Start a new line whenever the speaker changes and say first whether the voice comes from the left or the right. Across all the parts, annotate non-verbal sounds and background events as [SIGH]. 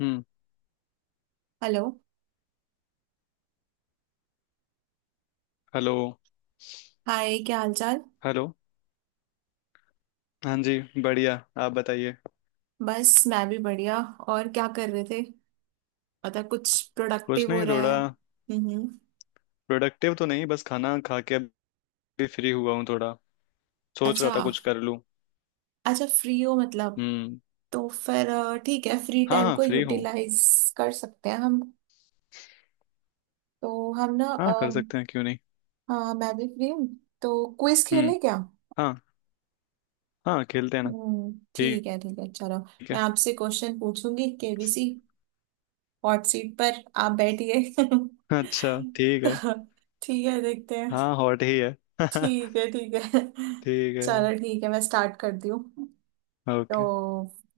left: हम्म।
right: Hello.
left: Hello.
right: Hi, क्या हालचाल।
left: Hello. हाँ जी, बढ़िया। आप बताइए।
right: बस मैं भी बढ़िया। और क्या कर रहे थे? मतलब कुछ
left: कुछ
right: प्रोडक्टिव हो
left: नहीं,
right: रहा
left: थोड़ा
right: है? हम्म।
left: प्रोडक्टिव तो नहीं, बस खाना खा के अभी फ्री हुआ हूँ। थोड़ा सोच रहा
right: अच्छा।
left: था कुछ कर लूँ।
right: अच्छा, फ्री हो मतलब।
left: हम्म।
right: तो फिर ठीक है, फ्री
left: हाँ
right: टाइम
left: हाँ,
right: को
left: फ्री हूँ।
right: यूटिलाइज कर सकते हैं हम। तो हम ना
left: हाँ, कर सकते हैं, क्यों नहीं।
right: हाँ, मैं भी फ्री हूँ। तो क्विज
left: हम्म।
right: खेलें क्या?
left: हाँ हाँ, खेलते हैं ना।
right: हम्म,
left: ठीक
right: ठीक है चलो। मैं
left: है,
right: आपसे क्वेश्चन पूछूंगी, केबीसी हॉट सीट पर आप बैठिए [LAUGHS]
left: अच्छा ठीक है।
right: तो ठीक है, देखते हैं।
left: हाँ, हॉट ही है। [LAUGHS]
right: ठीक है ठीक है।
left: ठीक है।
right: चलो ठीक है, मैं स्टार्ट करती हूँ। तो
left: ओके।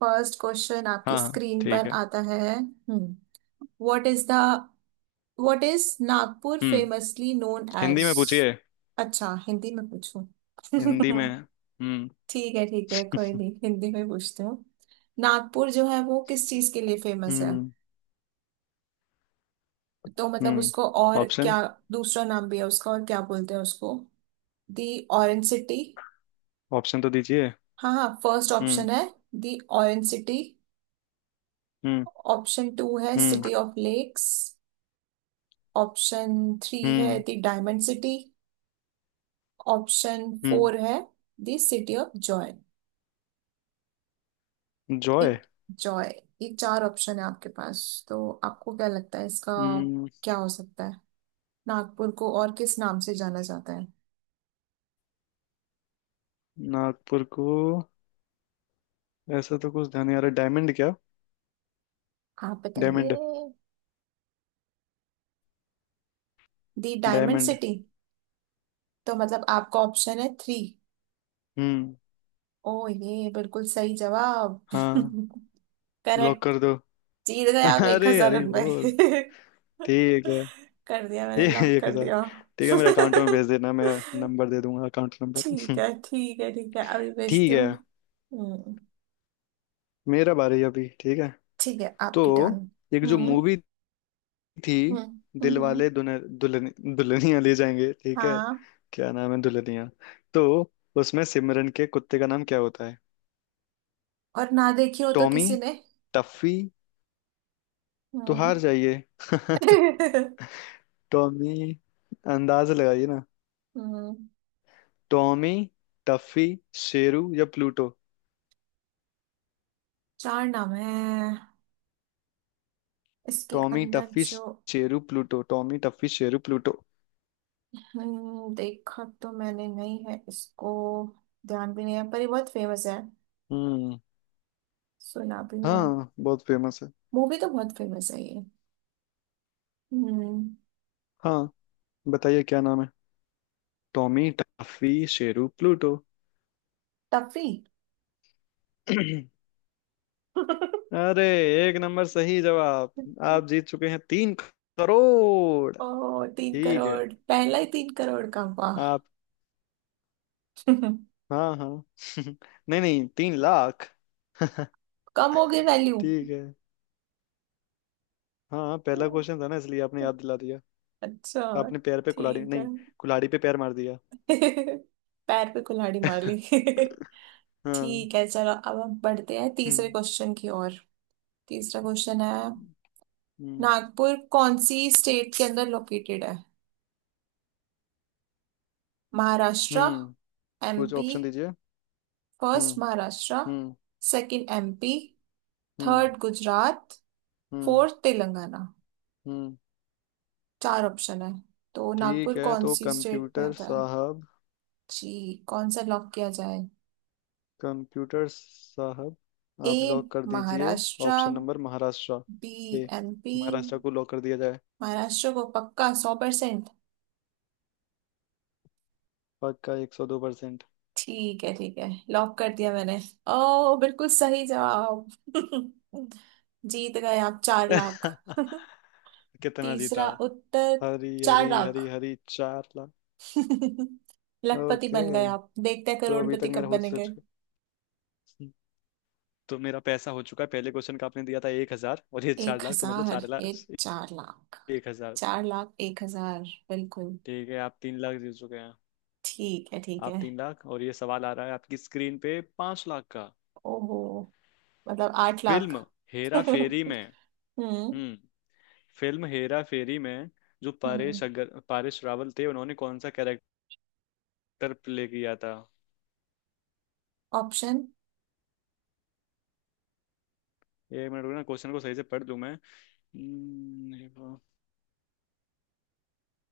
right: फर्स्ट क्वेश्चन आपकी
left: हाँ हाँ
right: स्क्रीन
left: ठीक
right: पर
left: है।
right: आता है। Hmm. What is the what is Nagpur
left: hmm,
right: famously known
left: Hindi
right: as.
left: में पूछिए।
right: अच्छा, हिंदी में पूछूं?
left: हिंदी
right: [LAUGHS]
left: में। हम्म।
right: ठीक है ठीक है, कोई नहीं, हिंदी में पूछती हूँ। नागपुर जो है वो किस चीज के लिए फेमस है?
left: हम्म।
right: तो मतलब
left: हम्म।
right: उसको और
left: ऑप्शन।
right: क्या, दूसरा नाम भी है उसका, और क्या बोलते हैं उसको? The orange city.
left: ऑप्शन तो दीजिए।
right: हाँ हाँ, फर्स्ट
left: हम्म।
right: ऑप्शन है the orange city.
left: Hmm.
right: Option two है
left: hmm.
right: City of lakes. Option three है
left: hmm.
right: The diamond city. Option
left: hmm.
right: Four है the city of joy.
left: Joy.
right: एक joy. ये चार ऑप्शन है आपके पास। तो आपको क्या लगता है इसका
left: हम्म।
right: क्या हो सकता है? नागपुर को और किस नाम से जाना जाता है?
left: नागपुर को, ऐसा तो कुछ ध्यान नहीं आ रहा। डायमंड क्या?
right: आप बताइए।
left: Diamond.
right: The diamond
left: diamond.
right: City? तो मतलब आपका ऑप्शन है थ्री।
left: हम्म।
right: ओ, ये बिल्कुल सही जवाब [LAUGHS]
left: हाँ, लॉक
right: करेक्ट।
left: कर दो।
right: जीत गए
left: [LAUGHS]
right: आप एक
left: अरे
right: हजार
left: अरे
right: रुपए
left: बोल,
right: [LAUGHS]
left: ठीक है।
right: कर दिया, मैंने
left: ए,
right: लॉक
left: एक
right: कर
left: हजार
right: दिया।
left: ठीक है, मेरे अकाउंट में
right: [LAUGHS]
left: भेज देना, मैं नंबर दे दूंगा, अकाउंट नंबर।
right: ठीक
left: [LAUGHS]
right: है ठीक है ठीक है, अभी भेजती
left: ठीक
right: हूँ।
left: है।
right: हम्म।
left: मेरा बारी अभी, ठीक है।
right: ठीक है,
left: तो
right: आपकी टर्न।
left: एक जो
right: हम्म
left: मूवी थी,
right: हम्म हम्म हम्म।
left: दिलवाले दुल्हन दुल्हन दुल्हनिया ले जाएंगे, ठीक है।
right: हाँ।
left: क्या नाम है दुल्हनिया, तो उसमें सिमरन के कुत्ते का नाम क्या होता है?
right: और ना देखी हो तो
left: टॉमी?
right: किसी ने।
left: टफी? तो
right: हम्म।
left: हार जाइए। [LAUGHS]
right: [LAUGHS]
left: टॉमी। अंदाज लगाइए ना।
right: हम्म।
left: टॉमी, टफी, शेरू या प्लूटो?
right: चार नाम है इसके
left: टॉमी,
right: अंदर
left: टफी,
right: जो।
left: Sheru, Pluto. Tommy, Tuffy, Sheru, Pluto.
right: हम्म, देखा तो मैंने नहीं है इसको। ध्यान भी नहीं है, पर ये बहुत फेमस है।
left: हम्म।
right: सुना भी हुआ है।
left: हाँ, बहुत फेमस है।
right: मूवी तो बहुत फेमस है ये। हम्म।
left: हाँ, बताइए क्या नाम है। Tommy, Tuffy, Sheru, Pluto.
right: Tuffy.
left: [CLEARS THROAT]
right: [LAUGHS]
left: अरे, एक नंबर सही जवाब। आप जीत चुके हैं 3 करोड़।
right: ओ, तीन
left: ठीक है।
right: करोड़ पहला ही 3 करोड़ का, वाह।
left: आप,
right: [LAUGHS]
left: हाँ हाँ। [LAUGHS] नहीं नहीं, 3 लाख। [LAUGHS]
right: कम हो गई वैल्यू।
left: ठीक है। हाँ हाँ, पहला क्वेश्चन था ना, इसलिए आपने याद दिला दिया।
right: अच्छा
left: आपने पैर पे कुल्हाड़ी
right: ठीक है।
left: नहीं, कुल्हाड़ी पे पैर मार दिया।
right: [LAUGHS] पैर पे कुल्हाड़ी मार ली।
left: [LAUGHS]
right: [LAUGHS]
left: हाँ।
right: ठीक है चलो, अब हम बढ़ते हैं तीसरे
left: हम्म।
right: क्वेश्चन की ओर। तीसरा क्वेश्चन है,
left: हम्म।
right: नागपुर कौन सी स्टेट के अंदर लोकेटेड है? महाराष्ट्र,
left: हम्म, कुछ
right: एमपी।
left: ऑप्शन दीजिए।
right: फर्स्ट
left: हम्म।
right: महाराष्ट्र,
left: हम्म।
right: सेकंड एमपी,
left: हम्म।
right: थर्ड गुजरात,
left: हम्म।
right: फोर्थ तेलंगाना।
left: हम्म।
right: चार ऑप्शन है। तो
left: ठीक
right: नागपुर
left: है,
right: कौन
left: तो
right: सी स्टेट में
left: कंप्यूटर
right: आता है?
left: साहब,
right: जी, कौन सा लॉक किया जाए?
left: कंप्यूटर साहब,
right: ए
left: आप लॉक कर दीजिए।
right: Maharashtra,
left: option number Maharashtra,
right: B
left: ए।
right: एमपी।
left: महाराष्ट्र को लॉक कर दिया जाए।
right: महाराष्ट्र को पक्का 100%।
left: पक्का 102%।
right: ठीक है ठीक है, लॉक कर दिया मैंने। ओ, बिल्कुल सही जवाब [LAUGHS] जीत गए आप 4 लाख।
left: [LAUGHS]
right: [LAUGHS]
left: कितना जीता?
right: तीसरा उत्तर,
left: हरी
right: चार
left: हरी हरी
right: लाख
left: हरी 4 लाख।
right: [LAUGHS] लखपति
left: ओके,
right: बन गए आप, देखते हैं
left: तो अभी
right: करोड़पति
left: तक
right: कब
left: मेरा हो
right: बनेंगे।
left: चुका, तो मेरा पैसा हो चुका है। पहले क्वेश्चन का आपने दिया था 1,000 और ये
right: एक
left: 4 लाख, तो मतलब
right: हजार
left: 4 लाख
right: ये, 4 लाख।
left: एक हजार।
right: चार लाख 1,000, बिल्कुल।
left: ठीक है, आप 3 लाख जीत चुके हैं।
right: ठीक है ठीक है।
left: आप तीन लाख, और ये सवाल आ रहा है आपकी स्क्रीन पे, 5 लाख का।
right: ओहो, मतलब 8 लाख।
left: फिल्म
right: [LAUGHS]
left: हेरा फेरी
right: हम्म
left: में, हम्म, फिल्म हेरा फेरी में जो
right: हम्म।
left: परेश, अगर परेश रावल थे, उन्होंने कौन सा कैरेक्टर प्ले किया था?
right: ऑप्शन।
left: एक मिनट रुकना, क्वेश्चन को सही से पढ़ लूं मैं। हम्म,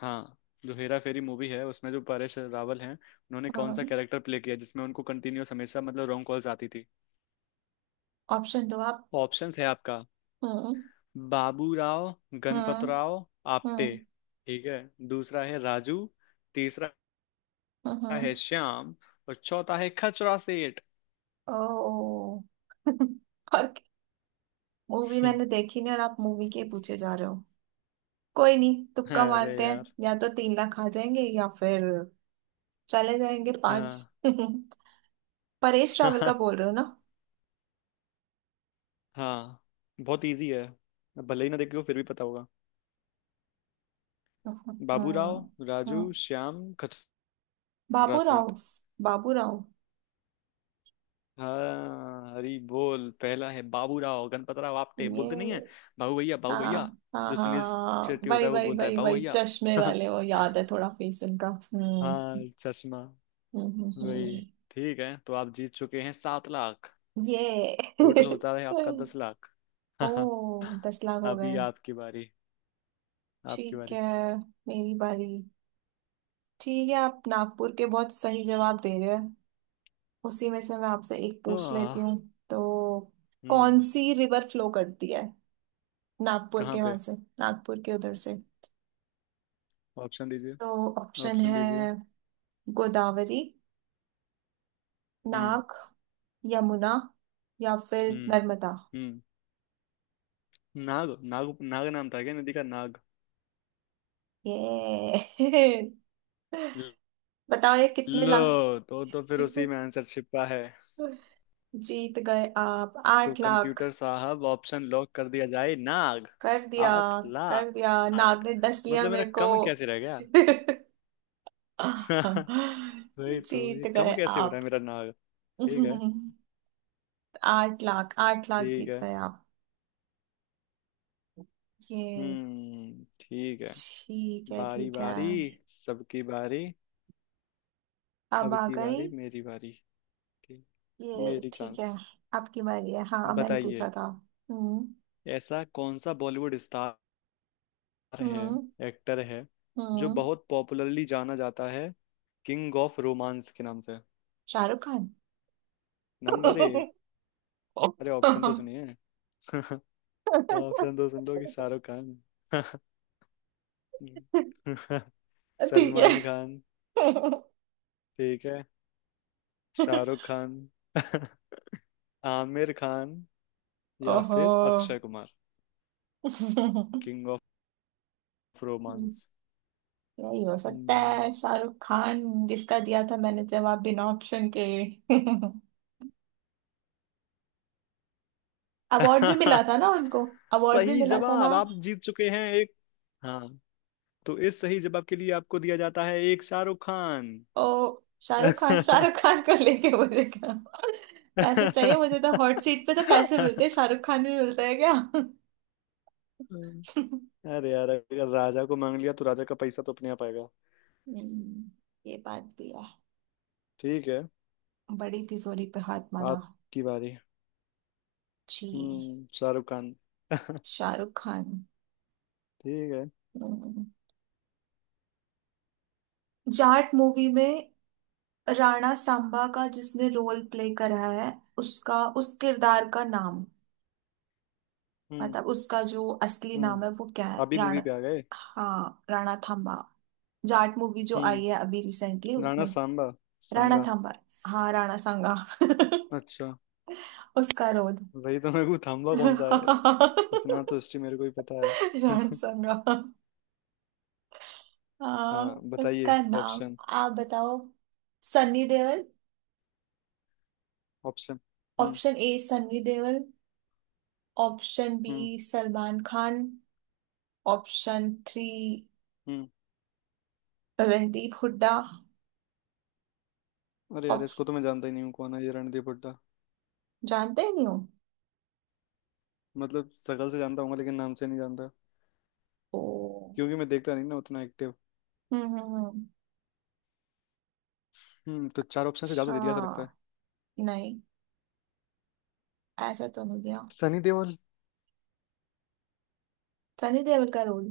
left: हाँ, जो हेरा फेरी मूवी है, उसमें जो परेश रावल हैं, उन्होंने कौन सा
right: हम्म।
left: कैरेक्टर प्ले किया, जिसमें उनको कंटिन्यूअस हमेशा, मतलब, रॉन्ग कॉल्स आती थी?
right: ऑप्शन दो आप।
left: ऑप्शंस है आपका,
right: हम्म
left: बाबू राव गणपत
right: हम्म
left: राव आप्टे,
right: हम्म
left: ठीक है। दूसरा है राजू। तीसरा
right: हम्म।
left: है श्याम। और चौथा है खचरा सेठ।
right: ओ [LAUGHS] और मूवी मैंने
left: [LAUGHS]
right: देखी नहीं, और आप मूवी के पूछे जा रहे हो। कोई नहीं, तुक्का
left: अरे
right: मारते हैं।
left: यार।
right: या तो 3 लाख आ जाएंगे, या फिर चले जाएंगे पांच।
left: हाँ।
right: [LAUGHS] परेश रावल का
left: [LAUGHS]
right: बोल रहे हो ना?
left: हाँ, बहुत इजी है। भले ही ना देखे हो, फिर भी पता होगा। बाबू राव,
right: हाँ
left: राजू,
right: हाँ,
left: श्याम, खचरा
right: बाबूराव,
left: सेठ।
right: बाबूराव
left: हाँ, हरी बोल, पहला है, बाबू राव गणपत राव आपटे।
right: ये।
left: बोलते नहीं है बाबू भैया, बाबू
right: हाँ
left: भैया,
right: हाँ
left: जो सुनील
right: हाँ,
left: शेट्टी होता
right: वही
left: है, वो
right: वही
left: बोलता है
right: वही
left: बाबू
right: वही,
left: भैया।
right: चश्मे
left: [LAUGHS]
right: वाले, वो याद है, थोड़ा फेस उनका।
left: हाँ, चश्मा
right: हम्म हम्म
left: वही।
right: हम्म।
left: ठीक है, तो आप जीत चुके हैं 7 लाख।
right: ये
left: टोटल
right: [LAUGHS]
left: होता है आपका 10 लाख।
right: ओ,
left: [LAUGHS]
right: 10 लाख हो
left: अभी
right: गए।
left: आपकी बारी। आपकी
right: ठीक
left: बारी।
right: है, मेरी बारी। ठीक है, आप नागपुर के बहुत सही जवाब दे रहे हैं, उसी में से मैं आपसे एक पूछ लेती
left: आह,
right: हूँ। तो कौन
left: हम्म।
right: सी रिवर फ्लो करती है नागपुर
left: कहाँ
right: के वहां
left: पे?
right: से, नागपुर के उधर से?
left: ऑप्शन दीजिए।
right: तो ऑप्शन
left: ऑप्शन
right: है
left: दीजिए।
right: गोदावरी,
left: हम्म।
right: नाग, यमुना, या फिर
left: हम्म।
right: नर्मदा।
left: हम्म। नाग, नाग, नाग नाम था क्या नदी का? नाग,
right: ये [LAUGHS] बताओ ये कितने लाख।
left: लो, तो फिर उसी
right: [LAUGHS]
left: में आंसर छिपा है।
right: जीत गए आप
left: तो
right: 8 लाख।
left: कंप्यूटर साहब, ऑप्शन लॉक कर दिया जाए, नाग।
right: कर दिया,
left: आठ
right: कर दिया, नाग
left: लाख
right: ने डस लिया
left: मतलब मेरा
right: मेरे को।
left: कम कैसे रह गया? [LAUGHS]
right: [LAUGHS]
left: वही तो, ये
right: जीत
left: कम
right: गए
left: कैसे हो रहा
right: आप।
left: है मेरा, नाग। ठीक
right: [LAUGHS]
left: है।
right: 8 लाख, 8 लाख
left: ठीक
right: जीत
left: है।
right: गए आप। ये
left: हम्म, ठीक है।
right: ठीक है
left: बारी
right: ठीक है।
left: बारी सबकी बारी
right: अब
left: अब
right: आ
left: की
right: गई
left: बारी, मेरी बारी। ठीक।
right: ये,
left: मेरी
right: ठीक है।
left: चांस।
right: आपकी बारी है, हाँ मैंने
left: बताइए,
right: पूछा था। हम्म
left: ऐसा कौन सा बॉलीवुड स्टार है,
right: हम्म
left: एक्टर है, जो
right: हम्म।
left: बहुत पॉपुलरली जाना जाता है किंग ऑफ रोमांस के नाम से?
right: शाहरुख खान।
left: नंबर एक,
right: [LAUGHS]
left: अरे ऑप्शन तो सुनिए। [LAUGHS] ऑप्शन तो सुन लो कि, शाहरुख खान, [LAUGHS]
right: ठीक है।
left: सलमान खान, ठीक है, शाहरुख खान, [LAUGHS] आमिर खान, या
right: ओहो
left: फिर Akshay Kumar.
right: [LAUGHS]
left: King of romance.
right: यही हो सकता
left: हम्म।
right: है, शाहरुख खान, जिसका दिया था मैंने जवाब बिना ऑप्शन के। [LAUGHS] अवार्ड भी मिला
left: [LAUGHS]
right: था ना उनको, अवार्ड भी
left: सही
right: मिला था ना।
left: जवाब, आप जीत चुके हैं एक। हाँ, तो इस सही जवाब के लिए आपको दिया जाता है एक शाहरुख खान।
right: ओ, शाहरुख खान, शाहरुख
left: [LAUGHS]
right: खान को लेके मुझे क्या, पैसे चाहिए मुझे, तो हॉट सीट पे तो पैसे मिलते हैं, शाहरुख खान भी मिलता है क्या?
left: अरे यार, अगर राजा को मांग लिया तो राजा का पैसा तो अपने आप आएगा।
right: हम्म, ये बात भी है,
left: ठीक है,
right: बड़ी तिजोरी पे हाथ मारा।
left: आपकी बारी।
right: जी,
left: हम्म, शाहरुख खान। [LAUGHS]
right: शाहरुख खान।
left: ठीक है।
right: हम्म, जाट मूवी में राणा सांबा का जिसने रोल प्ले करा है, उसका उस किरदार का नाम,
left: हम्म।
right: मतलब उसका जो असली नाम
left: हम्म,
right: है, वो क्या है?
left: अभी मूवी
right: राणा,
left: पे आ गए।
right: हाँ, राणा थांबा, जाट मूवी जो
left: हम्म।
right: आई है अभी रिसेंटली,
left: राणा
right: उसमें।
left: सांबा,
right: राणा
left: सांगा।
right: थांबा, हा राणा सांगा। [LAUGHS]
left: अच्छा,
right: उसका रोल।
left: वही तो, मेरे को थाम्बा
right: [LAUGHS]
left: कौन सा है,
right: राणा
left: इतना तो हिस्ट्री मेरे को ही पता है। [LAUGHS]
right: सांगा, हाँ।
left: हाँ,
right: उसका
left: बताइए
right: नाम
left: ऑप्शन।
right: आप बताओ। सन्नी देओल।
left: ऑप्शन। हम्म।
right: Option A Sunny Deol, option B
left: हम्म।
right: सलमान खान, ऑप्शन थ्री
left: हम्म।
right: रणदीप हुड्डा।
left: अरे यार,
right: ऑप
left: इसको तो मैं जानता ही नहीं हूँ, कौन है ये रणदीप हुड्डा?
right: जानते ही नहीं हो?
left: मतलब शकल से जानता हूँ, लेकिन नाम से नहीं जानता,
right: ओ।
left: क्योंकि मैं देखता नहीं ना उतना एक्टिव।
right: हम्म।
left: हम्म, तो चार ऑप्शन से ज्यादा
right: अच्छा,
left: दे दिया ऐसा लगता है।
right: नहीं, ऐसा तो नहीं दिया।
left: सनी देओल।
right: सनी देओल का रोल,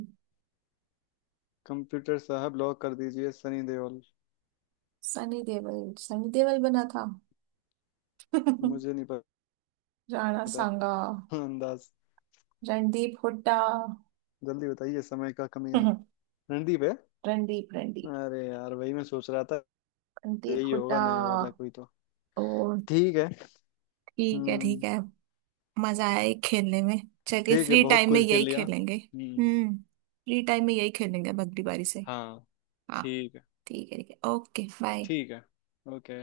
left: कंप्यूटर साहब, ब्लॉक कर दीजिए, सनी देओल।
right: सनी देओल, सनी देओल बना था। [LAUGHS]
left: मुझे नहीं
right: राणा
left: पता।
right: सांगा,
left: हाँ, अंदाज।
right: रणदीप हुड्डा।
left: जल्दी बताइए, समय का कमी है।
right: [LAUGHS]
left: रणदीप है,
right: रणदीप, रणदीप,
left: अरे यार वही मैं सोच रहा था,
right: रणदीप
left: यही
right: हुड्डा।
left: होगा नया वाला कोई तो।
right: ओ
left: ठीक है।
right: ठीक है ठीक
left: हम्म।
right: है। मजा आया ये खेलने में। चलिए
left: ठीक है,
right: फ्री
left: बहुत
right: टाइम में
left: कुछ खेल
right: यही
left: लिया।
right: खेलेंगे,
left: हम्म।
right: हम्म, फ्री टाइम में यही खेलेंगे भगली बारी से।
left: हाँ।
right: हाँ,
left: ठीक है।
right: ठीक है ठीक है, ओके बाय।
left: ठीक है। ओके।